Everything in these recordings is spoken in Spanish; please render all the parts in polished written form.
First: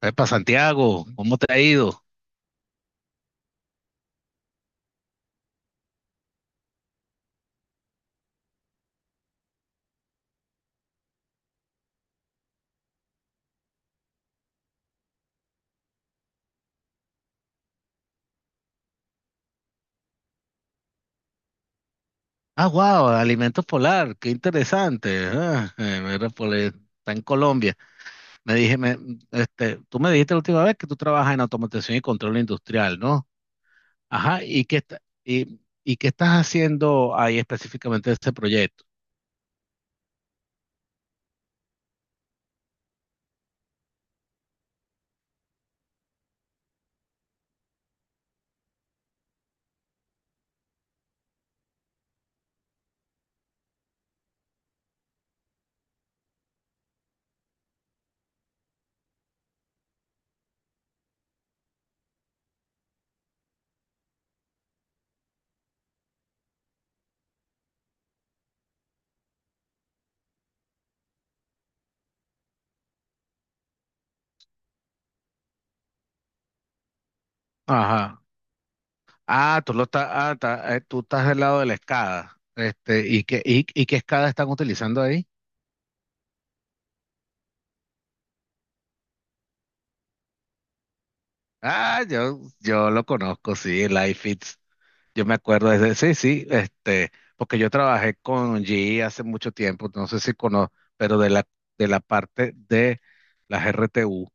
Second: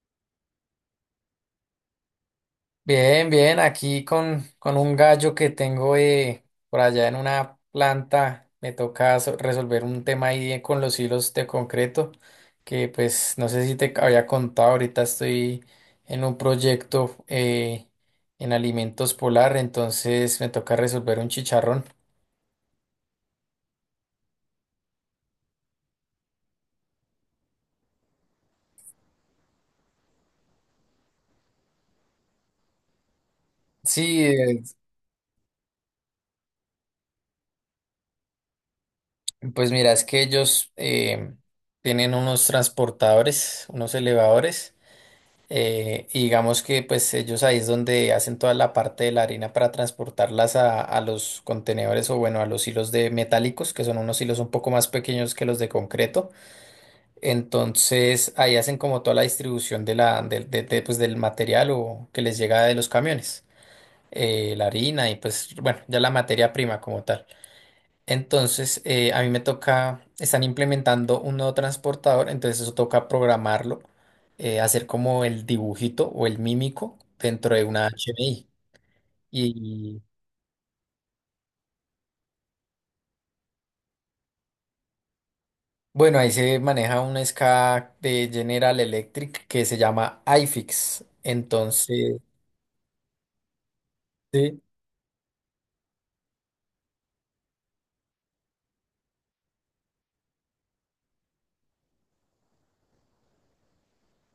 Epa, Santiago, ¿cómo te ha ido? Bien, bien, aquí con un gallo que tengo por allá en una planta, me toca resolver un tema ahí con los hilos de concreto, que pues no sé si te había contado, ahorita estoy en un proyecto en alimentos polar, entonces me toca resolver un chicharrón. Ah, wow, alimentos polar, qué interesante. Ah, mira, pues, está en Colombia. Me dije, me- este, tú me dijiste la última vez que tú trabajas en automatización y control industrial, ¿no? Sí, Ajá. ¿Y qué estás haciendo ahí específicamente de este proyecto? pues mira, es que ellos tienen unos transportadores, unos elevadores. Y digamos que pues ellos ahí es donde hacen toda la parte de la harina para transportarlas a los contenedores o bueno, a los hilos de metálicos, que son unos hilos un poco más pequeños que los de concreto. Entonces ahí hacen como toda la distribución de la, del de, pues, del material o que les llega de los camiones, la harina y pues bueno, ya la materia prima como tal. Entonces, a mí me toca, están implementando un nuevo transportador, entonces eso toca programarlo, hacer como el dibujito o el mímico dentro de una Ajá. HMI. Ah, tú lo Y estás, tú estás del lado de la escada. Este, ¿Y qué escada están utilizando ahí? bueno, ahí se maneja un SCADA de General Electric que se llama iFix. Ah, Entonces, yo lo conozco, sí, el iFit. sí. Yo me acuerdo sí, sí, este, porque yo trabajé con GE hace mucho tiempo, no sé si conozco, pero de la parte de las RTU.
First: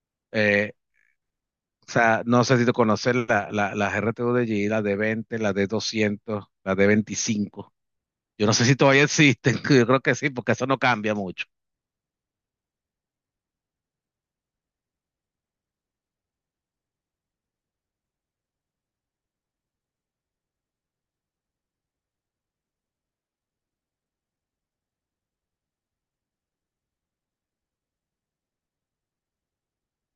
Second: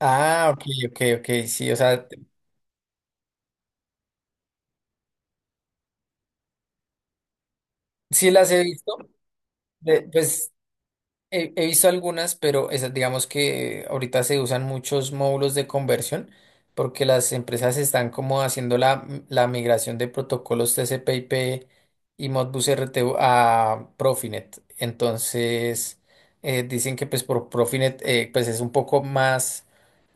Ah, ok, eh, ok, ok, sí, o o sea, sea, no sé si tú conoces la, las RTU de GE, la de 20, la de 200, la de 25. sí Yo las no he sé si visto. todavía existen, yo creo de- que sí, pues porque eso no cambia mucho. he visto algunas, pero esas, digamos que ahorita se usan muchos módulos de conversión porque las empresas están como haciendo la migración de protocolos TCP/IP y Modbus RTU a Profinet. Entonces, dicen que pues por Profinet pues es un poco más,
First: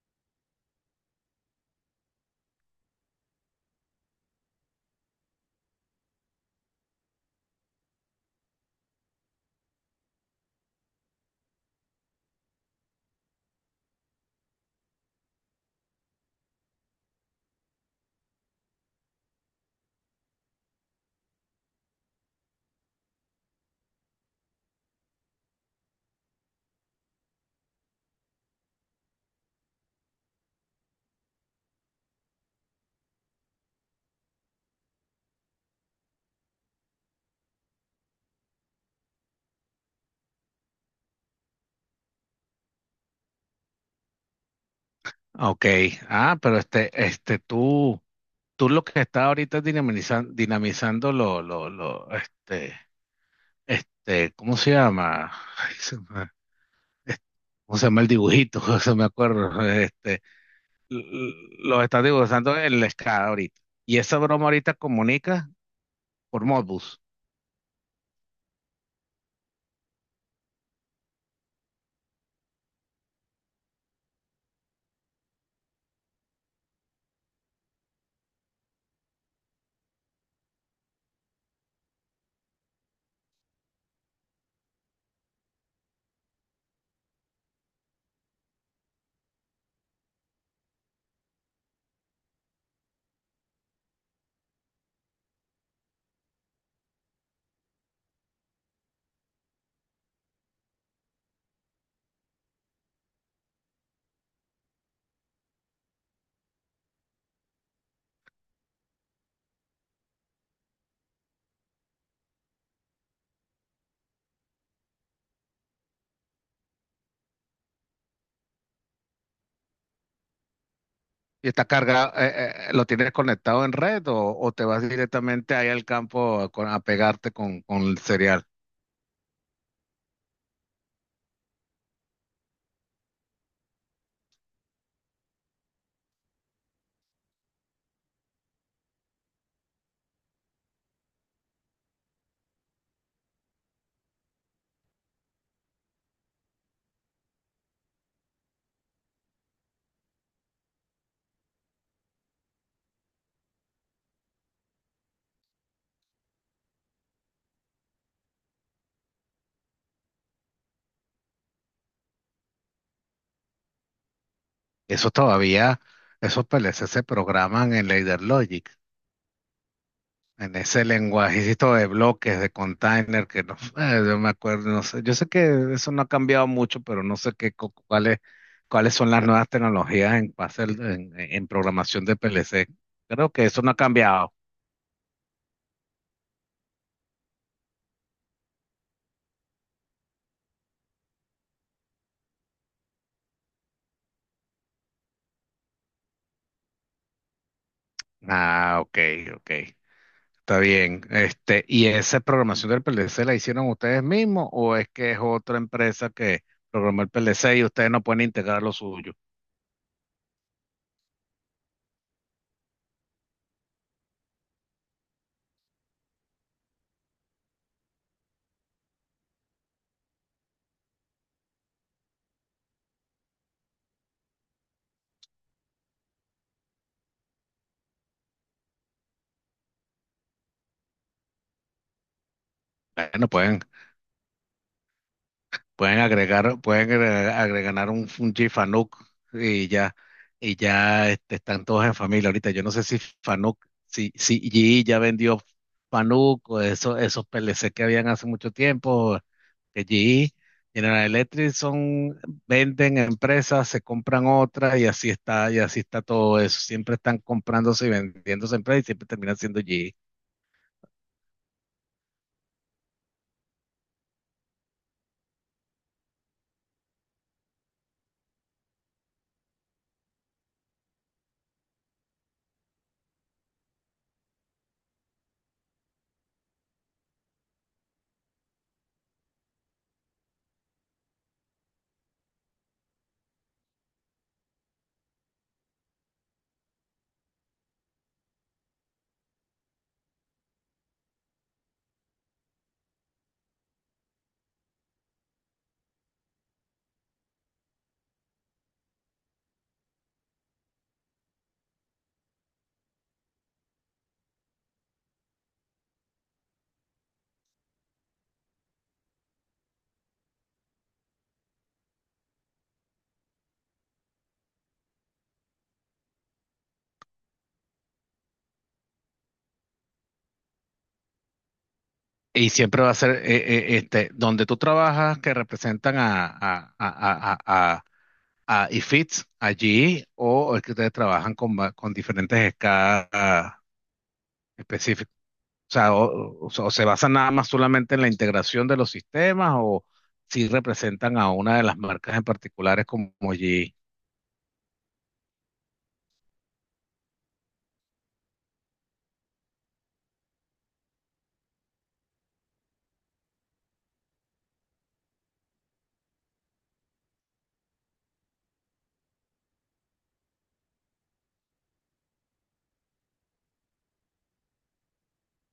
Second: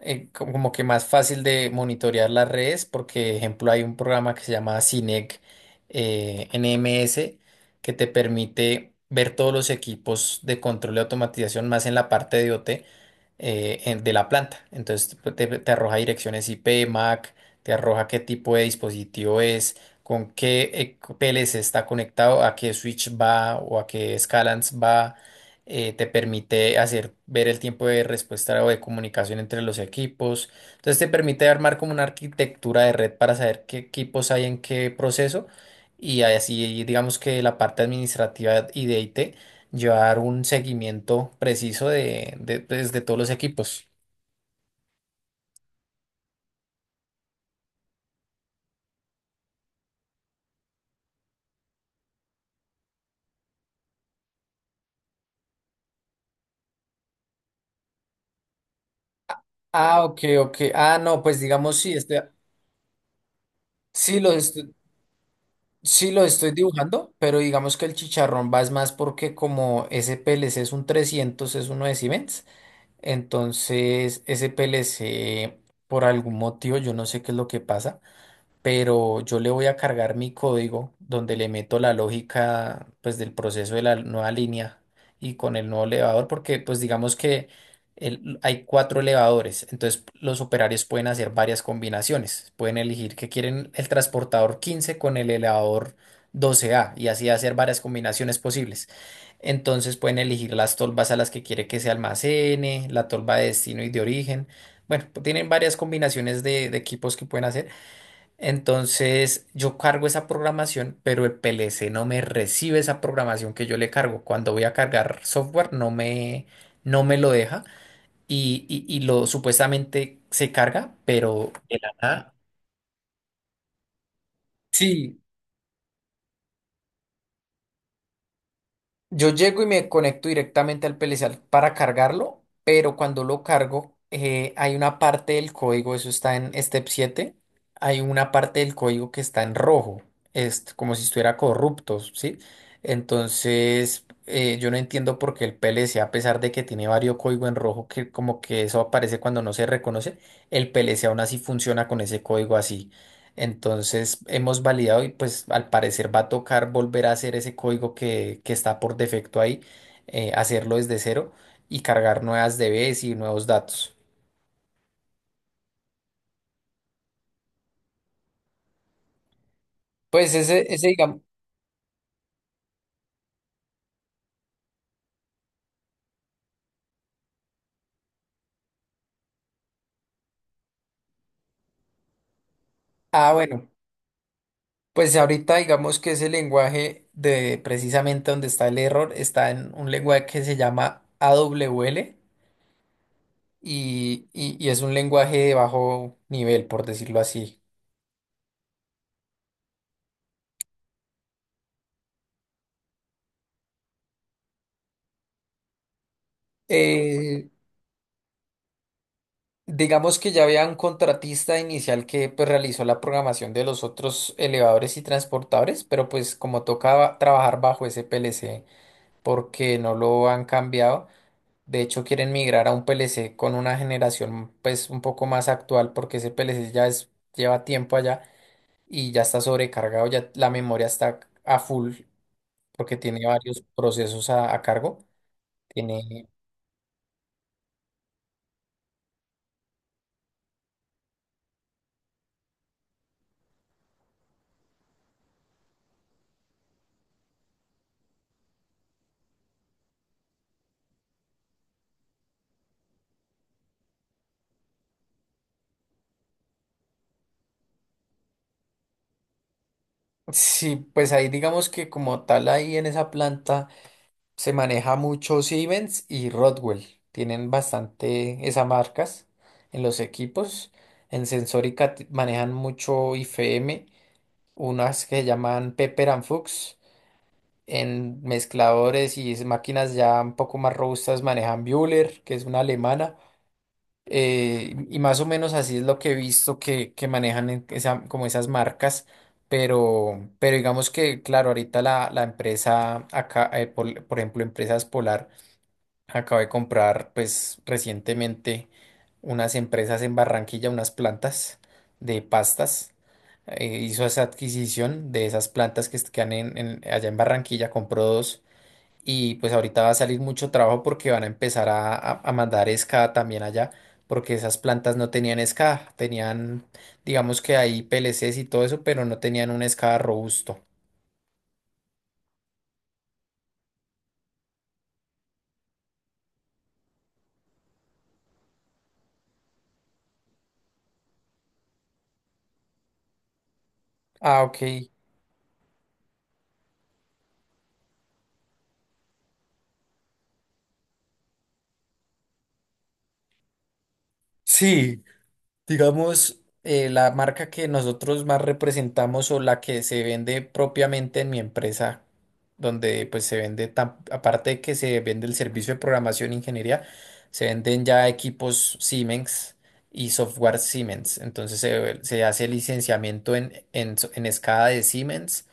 como que más fácil de monitorear las redes porque, ejemplo, hay un programa que se llama CINEC NMS que te permite ver todos los equipos de control y automatización más en la parte de IoT de la planta. Entonces te arroja direcciones IP, MAC, te arroja qué tipo de dispositivo es, con qué PLC está conectado, a qué switch va o a qué scalans va. Te permite hacer ver el tiempo de respuesta o de comunicación entre los equipos. Entonces te permite armar como una arquitectura de red para saber qué equipos hay en qué proceso. Y así digamos que la parte administrativa y de IT llevar un seguimiento preciso de todos los equipos. Ok, ah, pero este, tú lo que está ahorita dinamizando, lo, este, ¿cómo se llama? Ay, ¿Cómo se llama el dibujito? se me acuerdo. Ah, ok, Este, ok. Ah, l- no, l- pues digamos lo sí, está dibujando en la escala ahorita. Y esa sí los broma ahorita estoy, comunica sí los por estoy Modbus. dibujando, pero digamos que el chicharrón va es más porque como ese PLC es un 300 es uno de Siemens, entonces ese PLC por algún motivo, yo no sé qué es lo que pasa, pero yo le voy a cargar mi código donde le meto la lógica pues del proceso de la nueva línea y con el nuevo elevador porque pues digamos que hay cuatro elevadores, entonces los operarios pueden hacer varias combinaciones, pueden elegir que quieren el transportador 15 con el elevador 12A y así hacer varias combinaciones posibles. Entonces pueden elegir las tolvas a las que quiere que se almacene, la tolva de destino y de origen. Bueno, tienen varias combinaciones de equipos que pueden hacer. Entonces yo cargo esa programación, pero el PLC no me recibe esa programación que yo le cargo. Cuando voy a cargar software no me lo deja y lo supuestamente se carga, Y pero está de la cargado, nada. ¿Lo tienes conectado en red o te vas Sí, directamente ahí al campo a, a pegarte con, el serial? yo llego y me conecto directamente al PLC para cargarlo, pero cuando lo cargo, hay una parte del código, eso está en Step siete, hay una parte del código que está en rojo, es como si estuviera corrupto, ¿sí? Entonces, yo no entiendo por qué el PLC, a pesar de que tiene varios códigos en rojo, que como que eso aparece cuando no se reconoce, el PLC aún así funciona con ese código así. Entonces hemos validado y pues al parecer va a tocar volver a hacer ese código que está por defecto ahí, hacerlo desde cero y cargar nuevas DBs y nuevos datos. Eso todavía, esos PLC se programan en Logic. Pues En ese, ese ese digamos, lenguajecito de bloques, de container, que no, yo me acuerdo, no sé, yo sé que eso no ha cambiado mucho, pero no sé qué, cuáles son las nuevas tecnologías en, en programación de PLC. Creo ah que eso bueno, no ha cambiado. pues ahorita digamos que ese lenguaje de precisamente donde está el error está en un lenguaje que se llama AWL y es un lenguaje de bajo nivel, por decirlo así. Ah, ok, ok, está bien. Este, ¿y esa programación del PLC la hicieron ustedes mismos o es que es otra empresa que programó el Eh, PLC y ustedes no pueden integrar lo suyo? Digamos que ya había un contratista inicial que pues, realizó la programación de los otros elevadores y transportadores, pero pues como tocaba trabajar bajo ese PLC porque no lo han cambiado, de hecho quieren migrar a un PLC con una generación pues un poco más actual porque ese PLC ya es, lleva tiempo allá y ya está sobrecargado, ya la memoria está a full porque tiene Bueno, pueden. varios procesos a cargo. Pueden Tiene, agregar, un, Fanuc y ya, este, están todos en familia ahorita. Yo no sé si Fanuc, si GE ya vendió Fanuc o eso, esos PLC que habían hace mucho tiempo, que GE, General Electric son, venden empresas, se compran otras y así está todo eso. Siempre están comprándose y vendiéndose empresas y siempre terminan siendo GE. sí, pues ahí digamos que como tal ahí en esa planta. Se maneja mucho Siemens y Rodwell. Tienen bastante esas marcas en los equipos. En Sensórica manejan mucho IFM, unas que llaman Pepper and Fuchs. En mezcladores y máquinas ya un poco más robustas manejan Bühler, que es una alemana. Y más o menos así es lo que he visto que manejan en como esas marcas. Pero digamos que, claro, ahorita la, la empresa acá, por ejemplo, Empresas Polar. Acabo de comprar, pues, recientemente unas empresas en Barranquilla, unas plantas de pastas. Hizo esa adquisición de esas plantas que están en allá en Barranquilla, compró dos. Y pues ahorita va a salir mucho trabajo porque van a empezar a a- mandar escada también allá, porque esas plantas no tenían escada, tenían, digamos que ahí PLCs y todo eso, pero no tenían un escada robusto. Y siempre va a ser este, donde tú trabajas que representan a IFITS allí o es que ustedes trabajan con diferentes escalas Ah, ok. específicas. O sea, o se basan nada más solamente en la integración de los sistemas o si representan a una de las marcas en particulares como GE. Sí, digamos, la marca que nosotros más representamos o la que se vende propiamente en mi empresa, donde pues se vende, aparte de que se vende el servicio de programación e ingeniería, se venden ya equipos Siemens y software Siemens. Entonces se hace licenciamiento en escala de Siemens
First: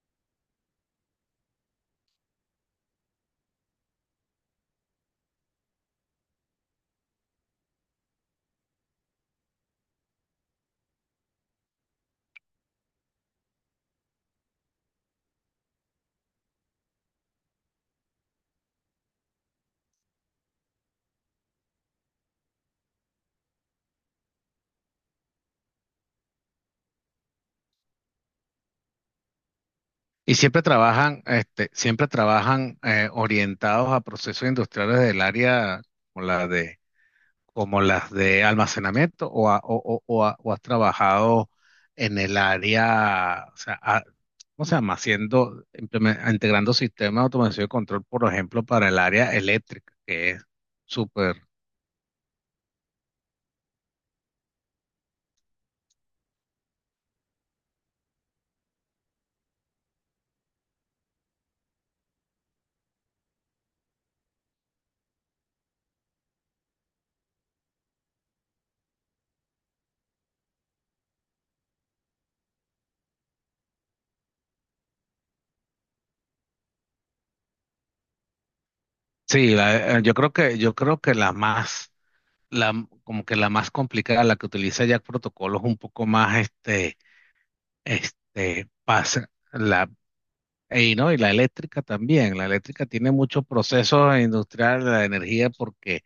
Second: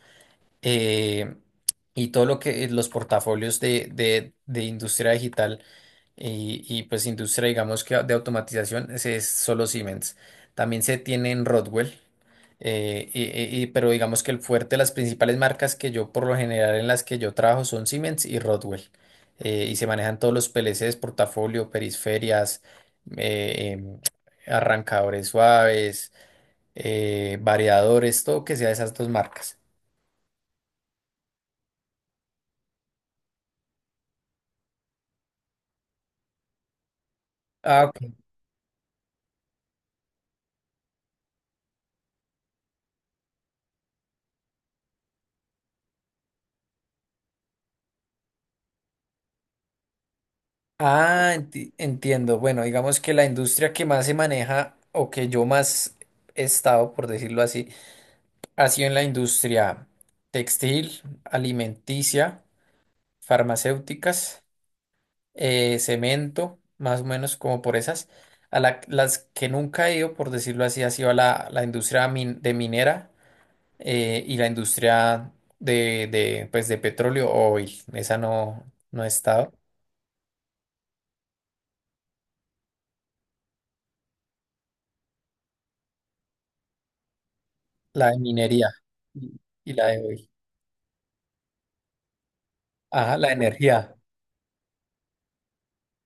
eh, y todo lo que los portafolios de, de industria digital y pues industria, digamos que de automatización, ese es solo Siemens. También se tiene en Rodwell, eh, y- pero digamos que el fuerte, las principales marcas que yo por lo general en las que yo trabajo son Siemens y Rodwell. Y se manejan todos los PLCs, portafolio, periferias, eh, em, arrancadores suaves, variadores, todo que sea de esas dos marcas. Y siempre trabajan, orientados a procesos industriales del área como la de como Ah, las de almacenamiento o, has trabajado en el área, o sea, ¿cómo se llama? Haciendo, integrando sistemas de automación y control, por ejemplo, para el área eléctrica, que es súper. Entiendo. Bueno, digamos que la industria que más se maneja o que yo más he estado, por decirlo así, ha sido en la industria textil, alimenticia, farmacéuticas, cemento, más o menos como por esas. A las que nunca he ido, por decirlo así, ha sido a la industria de minera y la industria de, pues, de petróleo o oil. Esa no, no he estado. Sí, yo creo que, la más, como que la más complicada, la que utiliza ya protocolos un poco más, La de minería pasa, y y la la, de oil. y, ¿no? Y la eléctrica también, la eléctrica tiene Ajá, la muchos energía. procesos industriales, la energía, porque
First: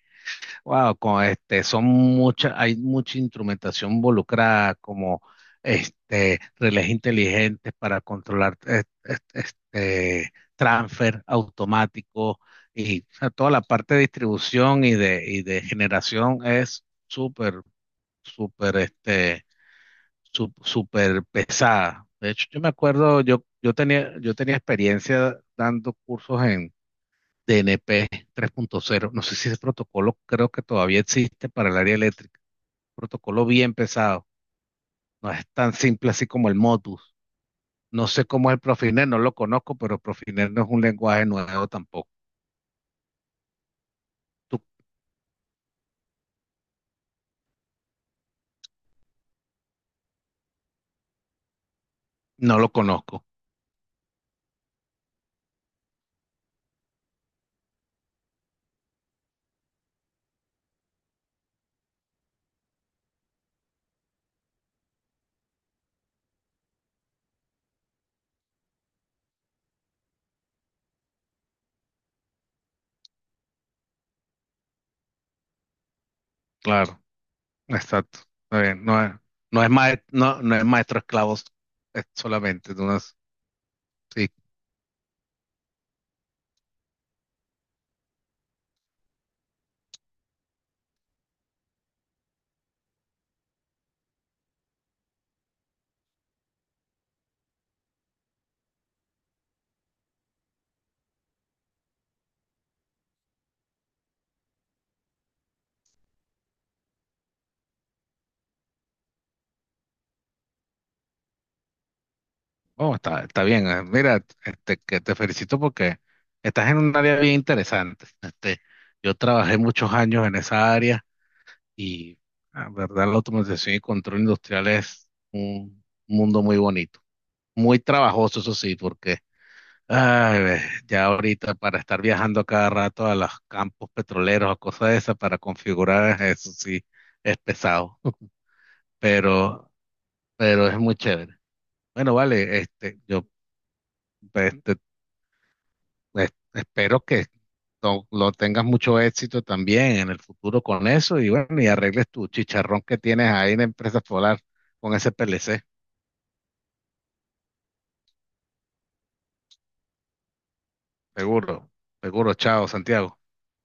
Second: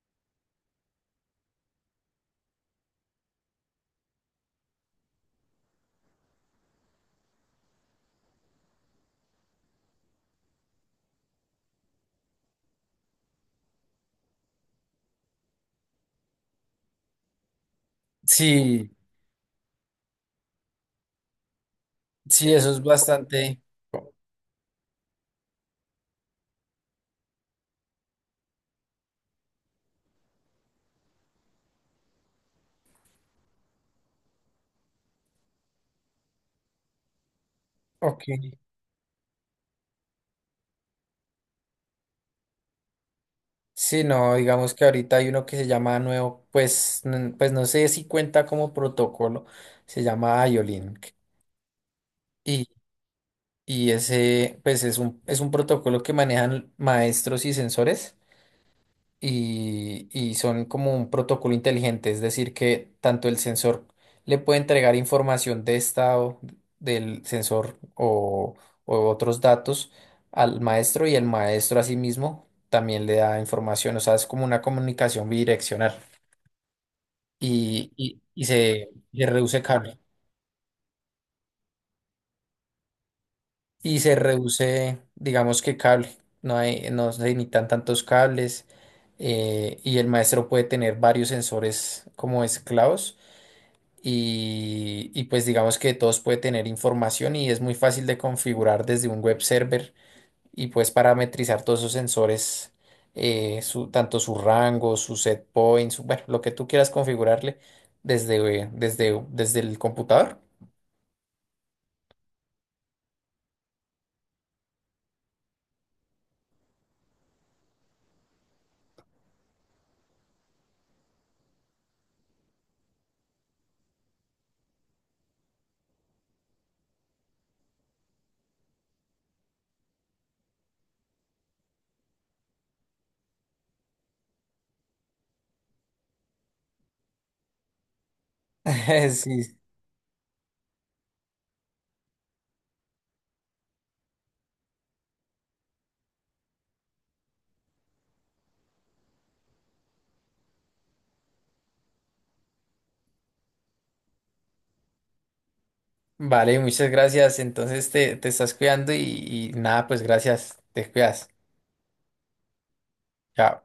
wow, con este, son muchas, hay mucha instrumentación involucrada, como este, relés inteligentes para controlar este, transfer automático y o sea, toda la parte de distribución y de, generación es súper, súper, Sí, súper pesada. De hecho, sí, yo me eso es acuerdo, bastante. O- yo tenía experiencia dando cursos DNP 3.0. No sé si ese protocolo creo que todavía existe para el área eléctrica. Protocolo bien pesado. No es tan simple así como el Modbus. No Ok. sé cómo es el Profinet, no lo conozco, pero Profinet no es un lenguaje nuevo tampoco. Sí, no, Tú- digamos que ahorita hay uno que se llama nuevo, pues, pues no sé si cuenta como protocolo, se llama io. no Y, lo conozco, y ese, pues es un protocolo que manejan maestros y sensores. Y son como un protocolo inteligente, es decir, que tanto el sensor le puede entregar información de estado del sensor o otros datos al maestro y el maestro asimismo también le da información, o sea, es como una comunicación bidireccional claro, y, exacto. y- y Está bien. se, No es, se reduce no es, cable mae- no, no es maestro esclavos es solamente. Tú no es- y se sí. reduce, digamos que cable, no hay, no se necesitan tantos cables y el maestro puede tener varios sensores como esclavos y pues digamos que todos puede tener información y es muy fácil de configurar desde un web server y puedes parametrizar todos esos sensores, su, tanto su rango, su set point, bueno, lo que tú quieras configurarle desde, desde, desde el computador. Oh, está, bien. Mira, este, que te felicito porque estás en un área bien interesante. Este, yo trabajé muchos años en esa área. Y la verdad, la automatización y control industrial es un mundo muy bonito, muy trabajoso, eso sí, porque ay, ve, ya ahorita para estar viajando a cada rato a los campos petroleros o cosas de esas para configurar, eso sí, es pesado, Sí. pero, pero es muy chévere. Bueno, vale, este, este, espero que lo tengas mucho éxito también en el futuro con eso y bueno, y arregles tu chicharrón que tienes ahí en Empresa Solar con ese PLC. Vale, muchas gracias. Entonces te estás cuidando y nada, pues gracias, te cuidas. Seguro, seguro. Chao, Santiago. Chao.